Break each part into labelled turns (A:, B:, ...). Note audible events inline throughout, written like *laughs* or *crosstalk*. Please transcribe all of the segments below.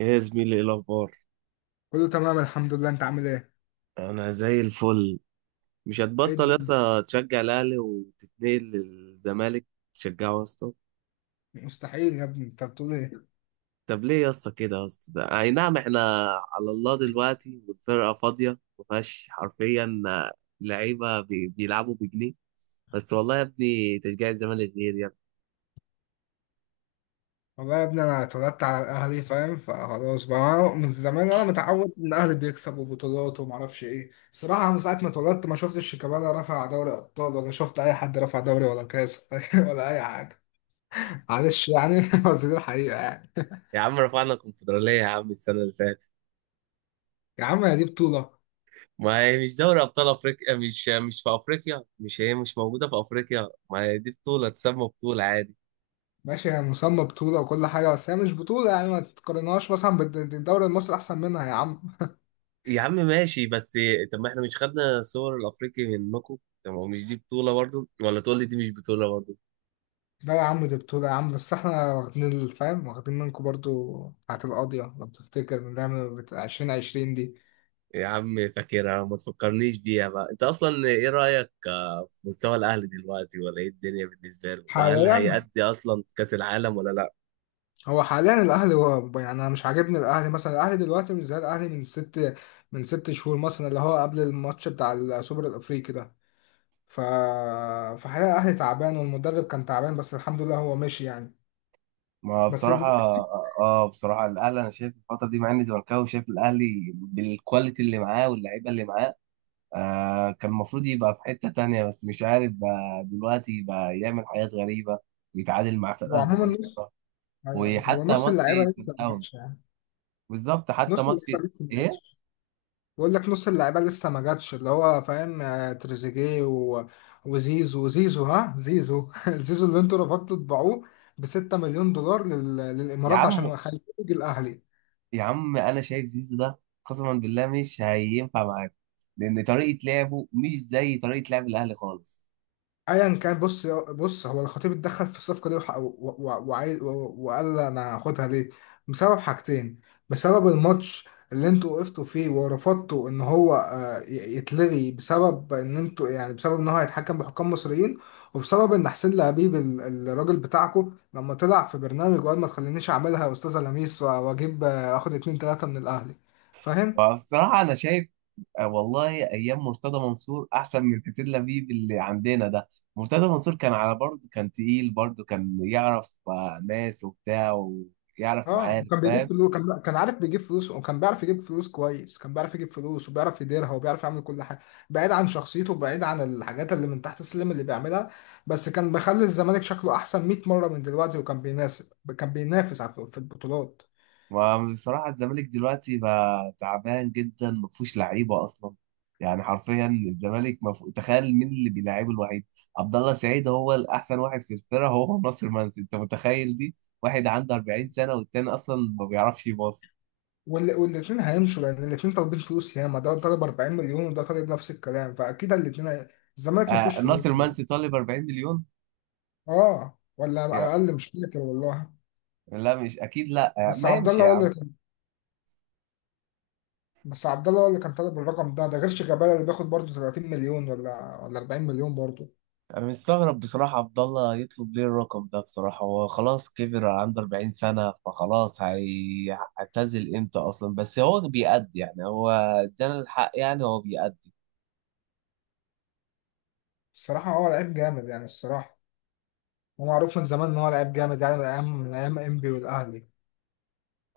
A: ايه يا زميلي، ايه الاخبار؟
B: كله تمام الحمد لله، انت عامل ايه؟
A: انا زي الفل. مش
B: ايه
A: هتبطل يا
B: الدنيا؟
A: اسطى تشجع الاهلي وتتنقل للزمالك؟ تشجعه يا اسطى.
B: مستحيل يا ابني، انت بتقول ايه؟
A: طب ليه يا اسطى كده يا اسطى اي نعم احنا على الله دلوقتي والفرقه فاضيه، ما فيهاش حرفيا لعيبه بيلعبوا بجنيه، بس والله يا ابني تشجيع الزمالك غير يا ابني.
B: والله يا ابني، انا اتولدت على الاهلي فاهم. فخلاص بقى، انا من زمان وانا متعود ان الاهلي بيكسب وبطولات ومعرفش ايه. الصراحه من ساعه ما اتولدت ما شفتش شيكابالا رفع دوري ابطال، ولا شفت اي حد رفع دوري ولا كاس *laughs* ولا اي حاجه. معلش يعني *laughs* بس دي الحقيقه يعني.
A: يا عم رفعنا الكونفدراليه يا عم السنه اللي فاتت.
B: يا عم، هي دي بطوله؟
A: ما هي مش دوري ابطال افريقيا، مش في افريقيا، مش هي مش موجوده في افريقيا، ما هي دي بطوله تسمى بطوله عادي.
B: ماشي، هي مسمى بطوله وكل حاجه، بس هي مش بطوله يعني، ما تتقارنهاش مثلا بالدوري المصري، احسن منها يا عم.
A: يا عم ماشي بس. طب ما احنا مش خدنا صور الافريقي منكم؟ طب هو مش دي بطولة برضو؟ ولا تقول لي دي مش بطولة برضو؟
B: لا يا عم، دي بطولة يا عم، بس احنا واخدين الفهم، واخدين منكم برضو بتاعت القاضية لو بتفتكر من لعبة 2020 دي.
A: يا عم فاكرها، ما تفكرنيش بيها بقى. انت اصلا ايه رأيك في مستوى الاهلي دلوقتي، ولا ايه الدنيا بالنسبة له، وهل
B: حاليا،
A: هيأدي اصلا كأس العالم ولا لا؟
B: هو حاليا الأهلي هو يعني، أنا مش عاجبني الأهلي، مثلا الأهلي دلوقتي مش زي الأهلي من ست شهور مثلا، اللي هو قبل الماتش بتاع السوبر الأفريقي ده. ف فحاليا الأهلي تعبان والمدرب كان تعبان، بس الحمد لله هو مشي يعني،
A: ما
B: بس
A: بصراحة
B: دلوقتي
A: اه، بصراحة الاهلي انا شايف الفترة دي، مع اني زملكاوي، شايف الاهلي بالكواليتي اللي معاه واللعيبة اللي معاه، آه كان المفروض يبقى في حتة تانية، بس مش عارف بقى دلوقتي بقى يعمل حاجات غريبة ويتعادل مع
B: هو
A: فرقة
B: عموما
A: صغيرة،
B: نص... أيوه، أيوه. هو
A: وحتى
B: نص
A: ماتش
B: اللعيبة
A: سان
B: لسه ما جاتش
A: داونز،
B: يعني.
A: بالظبط حتى
B: نص اللعيبة
A: ماتش،
B: لسه ما
A: ايه.
B: جاتش. بقول لك نص اللعيبه لسه ما جاتش اللي هو فاهم، آه، تريزيجيه و... وزيزو، زيزو، ها زيزو *laughs* زيزو اللي انتوا رفضتوا تبيعوه ب 6 مليون دولار لل...
A: يا
B: للامارات
A: عم،
B: عشان خليه يجي الاهلي.
A: يا عم انا شايف زيزو ده قسما بالله مش هينفع معاك، لان طريقة لعبه مش زي طريقة لعب الاهلي خالص.
B: ايا كان، بص بص، هو الخطيب اتدخل في الصفقه دي وعايز وقال انا هاخدها ليه؟ بسبب حاجتين. بسبب الماتش اللي انتوا وقفتوا فيه ورفضتوا ان هو، آه، يتلغي، بسبب ان انتوا يعني، بسبب ان هو هيتحكم بحكام مصريين. وبسبب ان حسين لبيب، الراجل بتاعكو، لما طلع في برنامج وقال ما تخلينيش اعملها يا استاذه لميس، واجيب، آه، اخد اتنين تلاته من الاهلي. فاهم.
A: فبصراحة انا شايف، آه والله ايام مرتضى منصور احسن من حسين لبيب اللي عندنا ده. مرتضى منصور كان على برضه، كان تقيل برضه، كان يعرف ناس وبتاع ويعرف
B: اه
A: معارف،
B: وكان بيجيب
A: فاهم.
B: فلوس، كان عارف بيجيب فلوس، وكان بيعرف يجيب فلوس كويس، كان بيعرف يجيب فلوس وبيعرف يديرها وبيعرف يعمل كل حاجه، بعيد عن شخصيته، بعيد عن الحاجات اللي من تحت السلم اللي بيعملها. بس كان مخلي الزمالك شكله احسن 100 مره من دلوقتي، وكان بيناسب، كان بينافس في البطولات.
A: وبصراحة الزمالك دلوقتي بقى تعبان جدا، ما فيهوش لعيبة اصلا. يعني حرفيا الزمالك تخيل مين اللي بيلعبه الوحيد. عبد الله سعيد هو الاحسن واحد في الفرقة، هو ناصر منسي، انت متخيل دي؟ واحد عنده 40 سنة والتاني اصلا ما بيعرفش يباصي.
B: والاتنين هيمشوا لان الاتنين طالبين فلوس، ياما ده طالب 40 مليون وده طالب نفس الكلام، فاكيد الاتنين هي... الزمالك ما فيهوش
A: آه
B: فلوس.
A: ناصر منسي طالب 40 مليون؟
B: اه، ولا اقل، مش فاكر والله.
A: لا مش اكيد، لا يعني،
B: بس
A: ما
B: عبد
A: يمشي
B: الله
A: يا
B: هو
A: عم.
B: اللي، بس عبد الله هو اللي كان طالب الرقم ده، ده غير شيكابالا اللي بياخد برضه 30 مليون، ولا 40 مليون برضه.
A: انا مستغرب بصراحه، عبد الله يطلب ليه الرقم ده بصراحه؟ هو خلاص كبر، عنده 40 سنه، فخلاص هيعتزل امتى اصلا؟ بس هو بيأدي، يعني هو ادانا الحق، يعني هو بيأدي.
B: الصراحة هو لعيب جامد يعني، الصراحة هو معروف من زمان إن هو لعيب جامد يعني، من أيام إنبي والأهلي.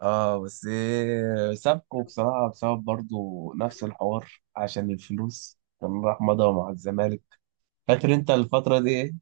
A: اه بس سابكو بصراحه بسبب برضو نفس الحوار عشان الفلوس، كان راح مضى مع الزمالك. فاكر انت الفتره دي، ايه.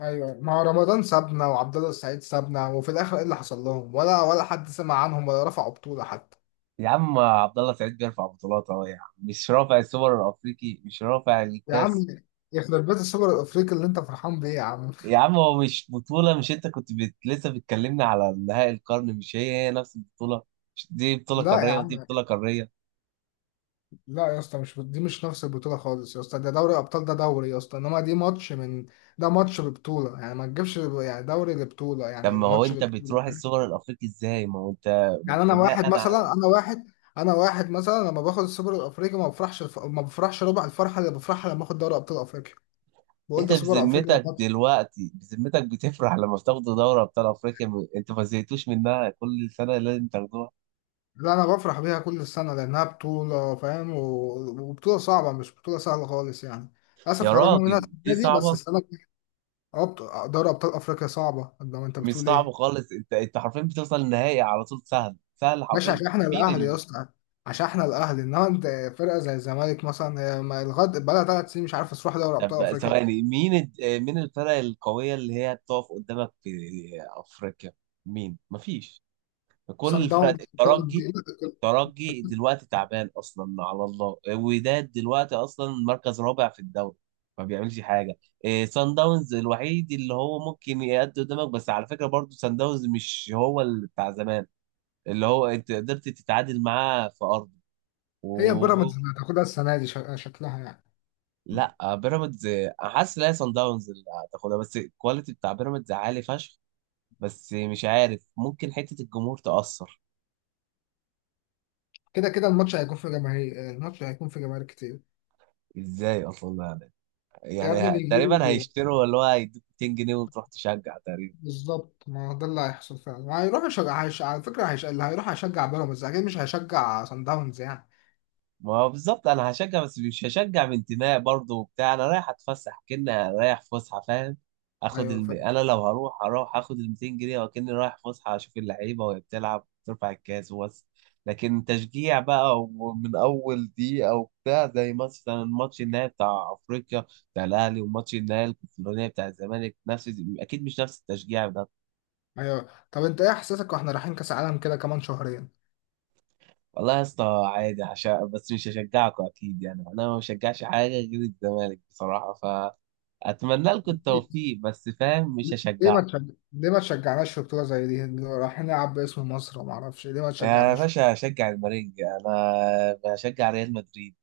B: أيوه، مع رمضان سابنا وعبد الله السعيد سابنا، وفي الآخر إيه اللي حصل لهم؟ ولا حد سمع عنهم، ولا رفعوا بطولة حتى.
A: يا عم عبد الله سعيد بيرفع بطولات اهو، يا عم مش رافع السوبر الافريقي، مش رافع
B: يا عم،
A: الكاس؟
B: يخرب بيت السوبر الأفريقي اللي أنت فرحان بيه يا عم.
A: يا عم هو مش بطولة، مش انت كنت لسه بتكلمني على نهائي القرن، مش هي هي نفس البطولة؟ مش دي بطولة
B: لا يا
A: قارية ودي
B: عم،
A: بطولة قارية؟
B: لا يا اسطى، مش دي مش نفس البطولة خالص يا اسطى، ده دوري أبطال، ده دوري يا اسطى، إنما دي ماتش من... ده ماتش ببطولة يعني، ما تجيبش يعني دوري لبطولة
A: طب
B: يعني،
A: ما هو
B: الماتش
A: انت
B: لبطولة.
A: بتروح السوبر الافريقي ازاي؟ ما هو انت
B: يعني أنا واحد
A: بناء على،
B: مثلا، أنا واحد، أنا واحد مثلا لما باخد السوبر الأفريقي ما بفرحش ما بفرحش ربع الفرحة اللي بفرحها لما باخد دوري أبطال أفريقيا. بقول
A: انت
B: ده سوبر أفريقيا، ده
A: بذمتك
B: ماتش.
A: دلوقتي بذمتك بتفرح لما بتاخدوا دوري ابطال افريقيا؟ انت ما زهقتوش منها كل سنة لازم تاخدوها؟
B: لا، أنا بفرح بيها كل سنة لأنها بطولة فاهم، و... وبطولة صعبة، مش بطولة سهلة خالص يعني. للأسف
A: يا
B: خرجنا منها
A: راجل
B: السنة
A: دي
B: دي، بس
A: صعبة؟
B: السنة الجاية. أه، دوري أبطال أفريقيا صعبة، ده ما أنت
A: مش
B: بتقول
A: صعبة
B: إيه.
A: خالص، انت انت حرفيا بتوصل النهائي على طول، سهل سهل
B: ماشي،
A: حرفيا.
B: عشان احنا
A: مين؟
B: الاهلي يا اسطى، عشان احنا الاهلي، انما انت، فرقه زي الزمالك مثلا هي ما لغايه بقى لها 3 سنين مش عارفه تروح دوري
A: طب
B: ابطال
A: بقى
B: افريقيا.
A: ثواني، مين الد- آه، مين الفرق القوية اللي هي بتقف قدامك في أفريقيا؟ مين؟ مفيش.
B: صن
A: كل الفرق
B: داونز بتقعد
A: الترجي،
B: دي-
A: الترجي دلوقتي تعبان أصلا، على الله وداد دلوقتي أصلا مركز رابع في الدوري، ما بيعملش حاجة. إيه سان داونز الوحيد اللي هو ممكن يأدي قدامك، بس على فكرة برضو سان داونز مش هو اللي بتاع زمان اللي هو أنت قدرت تتعادل معاه في أرضه.
B: هي بيراميدز اللي هتاخدها السنه دي، شكلها يعني.
A: لا بيراميدز، حاسس ان هي صن داونز اللي هتاخدها، بس الكواليتي بتاع بيراميدز عالي فشخ. بس مش عارف، ممكن حته الجمهور تأثر.
B: كده كده الماتش هيكون في جماهير كتير.
A: ازاي اصلا يعني؟
B: يا
A: يعني
B: ابني
A: تقريبا
B: بيجيبوا.
A: هيشتروا اللي هو هيدوك 200 جنيه وتروح تشجع.
B: بالظبط، ما هو ده اللي هيحصل فعلا، هيروح يشجع، على فكره، اللي هيروح هيشجع بيراميدز اكيد، مش هيشجع صن داونز يعني.
A: ما هو بالظبط انا هشجع، بس مش هشجع من انتماء برضه وبتاع، انا رايح اتفسح كأني رايح فسحه، فاهم.
B: ايوه، فاهم.
A: انا لو هروح، هروح اخد ال 200 جنيه وكأني رايح فسحه اشوف اللعيبه وهي بتلعب ترفع الكاس وبس. لكن تشجيع بقى ومن اول دقيقه وبتاع زي مثلا ماتش النهائي بتاع افريقيا بتاع الاهلي وماتش النهائي الكونفدراليه بتاع الزمالك نفس، اكيد مش نفس التشجيع ده.
B: ايوه، طب انت ايه احساسك واحنا رايحين كاس عالم كده كمان شهرين؟
A: والله يا اسطى عادي، عشان بس مش هشجعكم اكيد، يعني انا ما بشجعش حاجه غير الزمالك بصراحه. فاتمنى لكم التوفيق، بس فاهم مش
B: ليه ما تشجع...
A: هشجعكم.
B: ليه ما تشجعناش في بطولة زي دي؟ رايحين نلعب باسم مصر، وما اعرفش ليه ما
A: يا
B: تشجعناش؟
A: باشا هشجع المارينجا، انا بشجع ريال مدريد.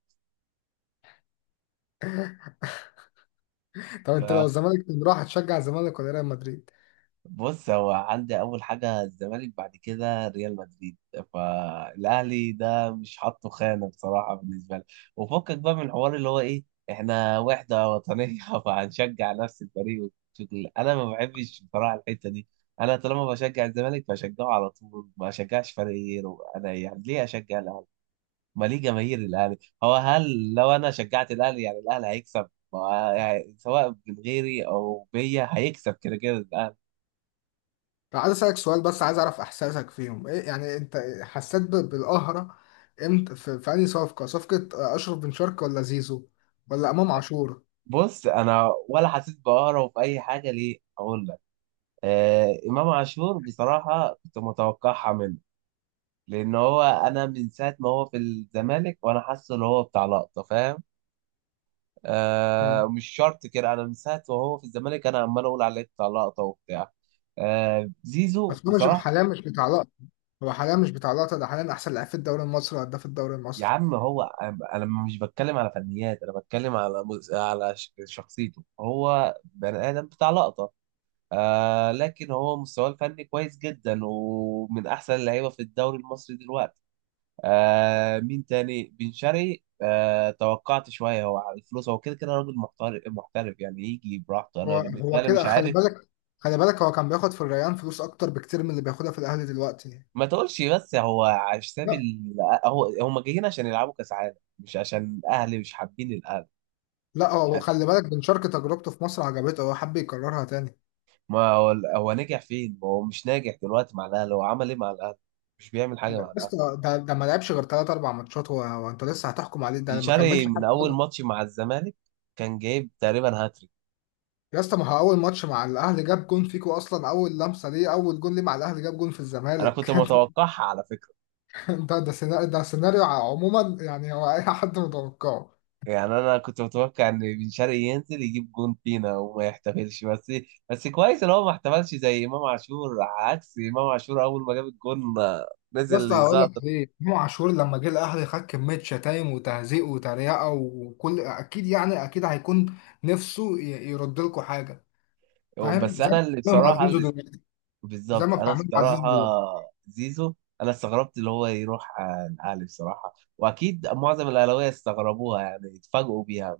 B: طب انت لو الزمالك كان راح تشجع الزمالك ولا ريال مدريد؟
A: بص هو عندي اول حاجه الزمالك، بعد كده ريال مدريد، فالاهلي ده مش حاطه خانه بصراحه بالنسبه لي. وفكك بقى من الحوار اللي هو ايه، احنا وحده وطنيه *laughs* فهنشجع نفس الفريق والشغل. انا ما بحبش بصراحه الحته دي. انا طالما بشجع الزمالك بشجعه على طول، ما اشجعش فريق غيره. انا يعني ليه اشجع الاهلي؟ ما ليه جماهير الاهلي، هو هل لو انا شجعت الاهلي يعني الاهلي هيكسب؟ يعني سواء من غيري او بيا هيكسب كده كده الاهلي.
B: طب عايز اسالك سؤال، بس عايز اعرف احساسك فيهم، ايه يعني، انت حسيت بالقهرة امتى، في انهي صفقة؟ صفقة اشرف بن شرقي ولا زيزو؟ ولا امام عاشور؟
A: بص انا ولا حسيت بقهرة في اي حاجه، ليه اقول لك، آه امام عاشور بصراحه كنت متوقعها منه، لان هو انا من ساعه ما هو في الزمالك وانا حاسه ان هو بتاع لقطه، فاهم،
B: مم.
A: آه مش شرط كده، انا من ساعه ما هو في الزمالك انا عمال اقول عليه بتاع لقطه وبتاع. آه زيزو
B: بس هو مش
A: بصراحه،
B: حاليا، مش بتاع لقطة. هو حاليا مش بتاع لقطة، ده حاليا احسن لاعب في الدوري المصري وهداف الدوري
A: يا
B: المصري.
A: عم هو، انا مش بتكلم على فنيات، انا بتكلم على شخصيته، هو بني ادم بتاع لقطه، آه لكن هو مستواه الفني كويس جدا ومن احسن اللعيبه في الدوري المصري دلوقتي. آه مين تاني، بن شرقي، آه توقعت شويه، هو على الفلوس، هو كده كده راجل محترف محترف، يعني يجي براحته
B: هو
A: انا بالنسبه
B: هو
A: لي مش
B: كده خلي
A: عارف.
B: بالك، خلي بالك هو كان بياخد في الريان فلوس اكتر بكتير من اللي بياخدها في الاهلي دلوقتي.
A: ما تقولش بس هو على حساب
B: لا
A: هو هم جايين عشان يلعبوا كاس عالم مش عشان الاهلي، مش حابين الاهلي
B: لا، هو
A: يعني.
B: خلي بالك، بن شرقي تجربته في مصر عجبته، هو حب يكررها تاني.
A: ما هو، هو نجح فين؟ ما هو مش ناجح دلوقتي مع الاهلي، هو عمل ايه مع الاهلي؟ مش بيعمل حاجه
B: لا،
A: مع الاهلي.
B: بس ده ما لعبش غير ثلاث اربع ماتشات، هو انت لسه هتحكم عليه،
A: بن
B: ده ما كملش
A: شرقي من اول
B: حتى.
A: ماتش مع الزمالك كان جايب تقريبا هاتريك.
B: يا اسطى، ما هو اول ماتش مع الاهلي جاب جون فيكو اصلا، اول لمسه ليه اول جون ليه مع الاهلي جاب جون في
A: انا
B: الزمالك
A: كنت
B: *laughs*
A: متوقعها على فكره،
B: ده سيناريو عموما يعني، هو اي حد متوقعه.
A: يعني انا كنت متوقع ان بن شرقي ينزل يجيب جون فينا وما يحتفلش بس. بس كويس ان هو ما احتفلش زي امام عاشور، عكس امام عاشور اول ما جاب الجون
B: يا
A: نزل
B: اسطى، هقول لك
A: يزعطر.
B: ليه. امام عاشور لما جه الاهلي خد كميه شتايم وتهزيق وتريقه، وكل اكيد يعني، اكيد هيكون نفسه يرد لكم حاجه، فاهم،
A: بس
B: زي
A: انا
B: ما
A: اللي
B: بتعملوا مع
A: بصراحه
B: زيزو
A: اللي،
B: دلوقتي، زي
A: بالظبط
B: ما
A: انا
B: بتعملوا مع زيزو
A: بصراحه،
B: دلوقتي.
A: زيزو، انا استغربت اللي هو يروح الاهلي بصراحه، واكيد معظم الاهلاويه استغربوها يعني اتفاجئوا بيها.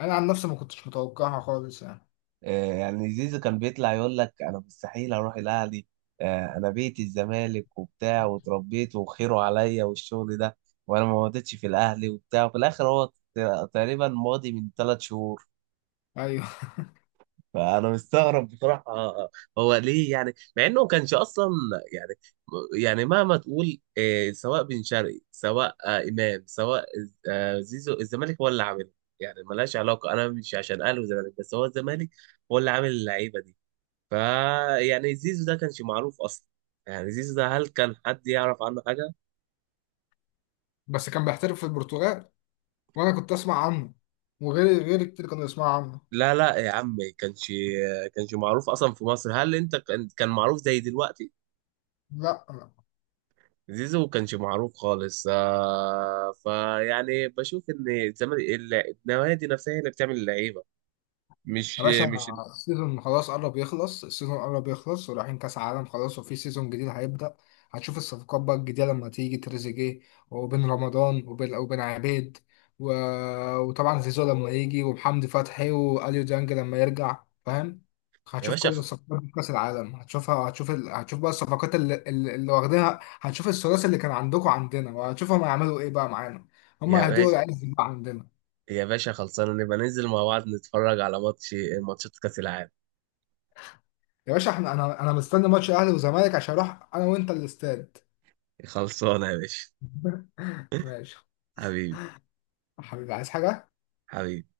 B: انا عن نفسي ما كنتش متوقعها خالص يعني.
A: يعني زيزو كان بيطلع يقول لك انا مستحيل اروح الاهلي، انا بيتي الزمالك وبتاع واتربيت وخيره عليا والشغل ده، وانا ما مضيتش في الاهلي وبتاع، وفي الاخر هو تقريبا ماضي من ثلاث شهور.
B: ايوه
A: فانا مستغرب بصراحه، هو ليه يعني؟ مع انه ما كانش اصلا يعني، يعني مهما تقول سواء بن شرقي سواء امام سواء زيزو، الزمالك هو اللي عاملها، يعني ملهاش علاقه، انا مش عشان اهلي وزمالك، بس هو الزمالك هو اللي عامل اللعيبه دي. فا يعني زيزو ده كانش معروف اصلا، يعني زيزو ده هل كان حد يعرف عنه حاجه؟
B: *laughs* بس كان بيحترف في البرتغال، وانا كنت اسمع عنه، وغير غير كتير كانوا يسمعوا عنه.
A: لا لا يا عم كانش معروف اصلا في مصر، هل انت كان معروف زي دلوقتي؟
B: لا.
A: زيزو كانش معروف خالص، آه فيعني بشوف ان الزمالك، النوادي نفسها هي اللي بتعمل اللعيبه،
B: يا
A: مش
B: باشا،
A: مش
B: السيزون خلاص قرب يخلص، السيزون قرب يخلص، ورايحين كاس عالم خلاص، وفي سيزون جديد هيبدأ. هتشوف الصفقات بقى الجديدة لما تيجي تريزيجيه، وبن رمضان، وبن عبيد، و... وطبعا زيزو لما يجي، ومحمدي فتحي واليو ديانج لما يرجع، فاهم.
A: يا
B: هتشوف
A: باشا
B: كل
A: خ-
B: الصفقات في كاس العالم هتشوفها، هتشوف بقى الصفقات اللي واخدينها، هتشوف الثلاثي اللي كان عندكم عندنا، وهتشوفهم هيعملوا ايه بقى معانا. هم
A: يا
B: هيدوقوا
A: باشا،
B: العز بقى عندنا.
A: يا باشا خلصانه نبقى ننزل مع بعض نتفرج على ماتش، ماتشات كاس العالم.
B: يا باشا، احنا انا مستني ماتش اهلي وزمالك عشان اروح انا وانت الاستاد
A: خلصانه يا باشا.
B: *laughs* ماشي.
A: حبيبي.
B: يا حبيبي، عايز حاجه؟
A: حبيبي.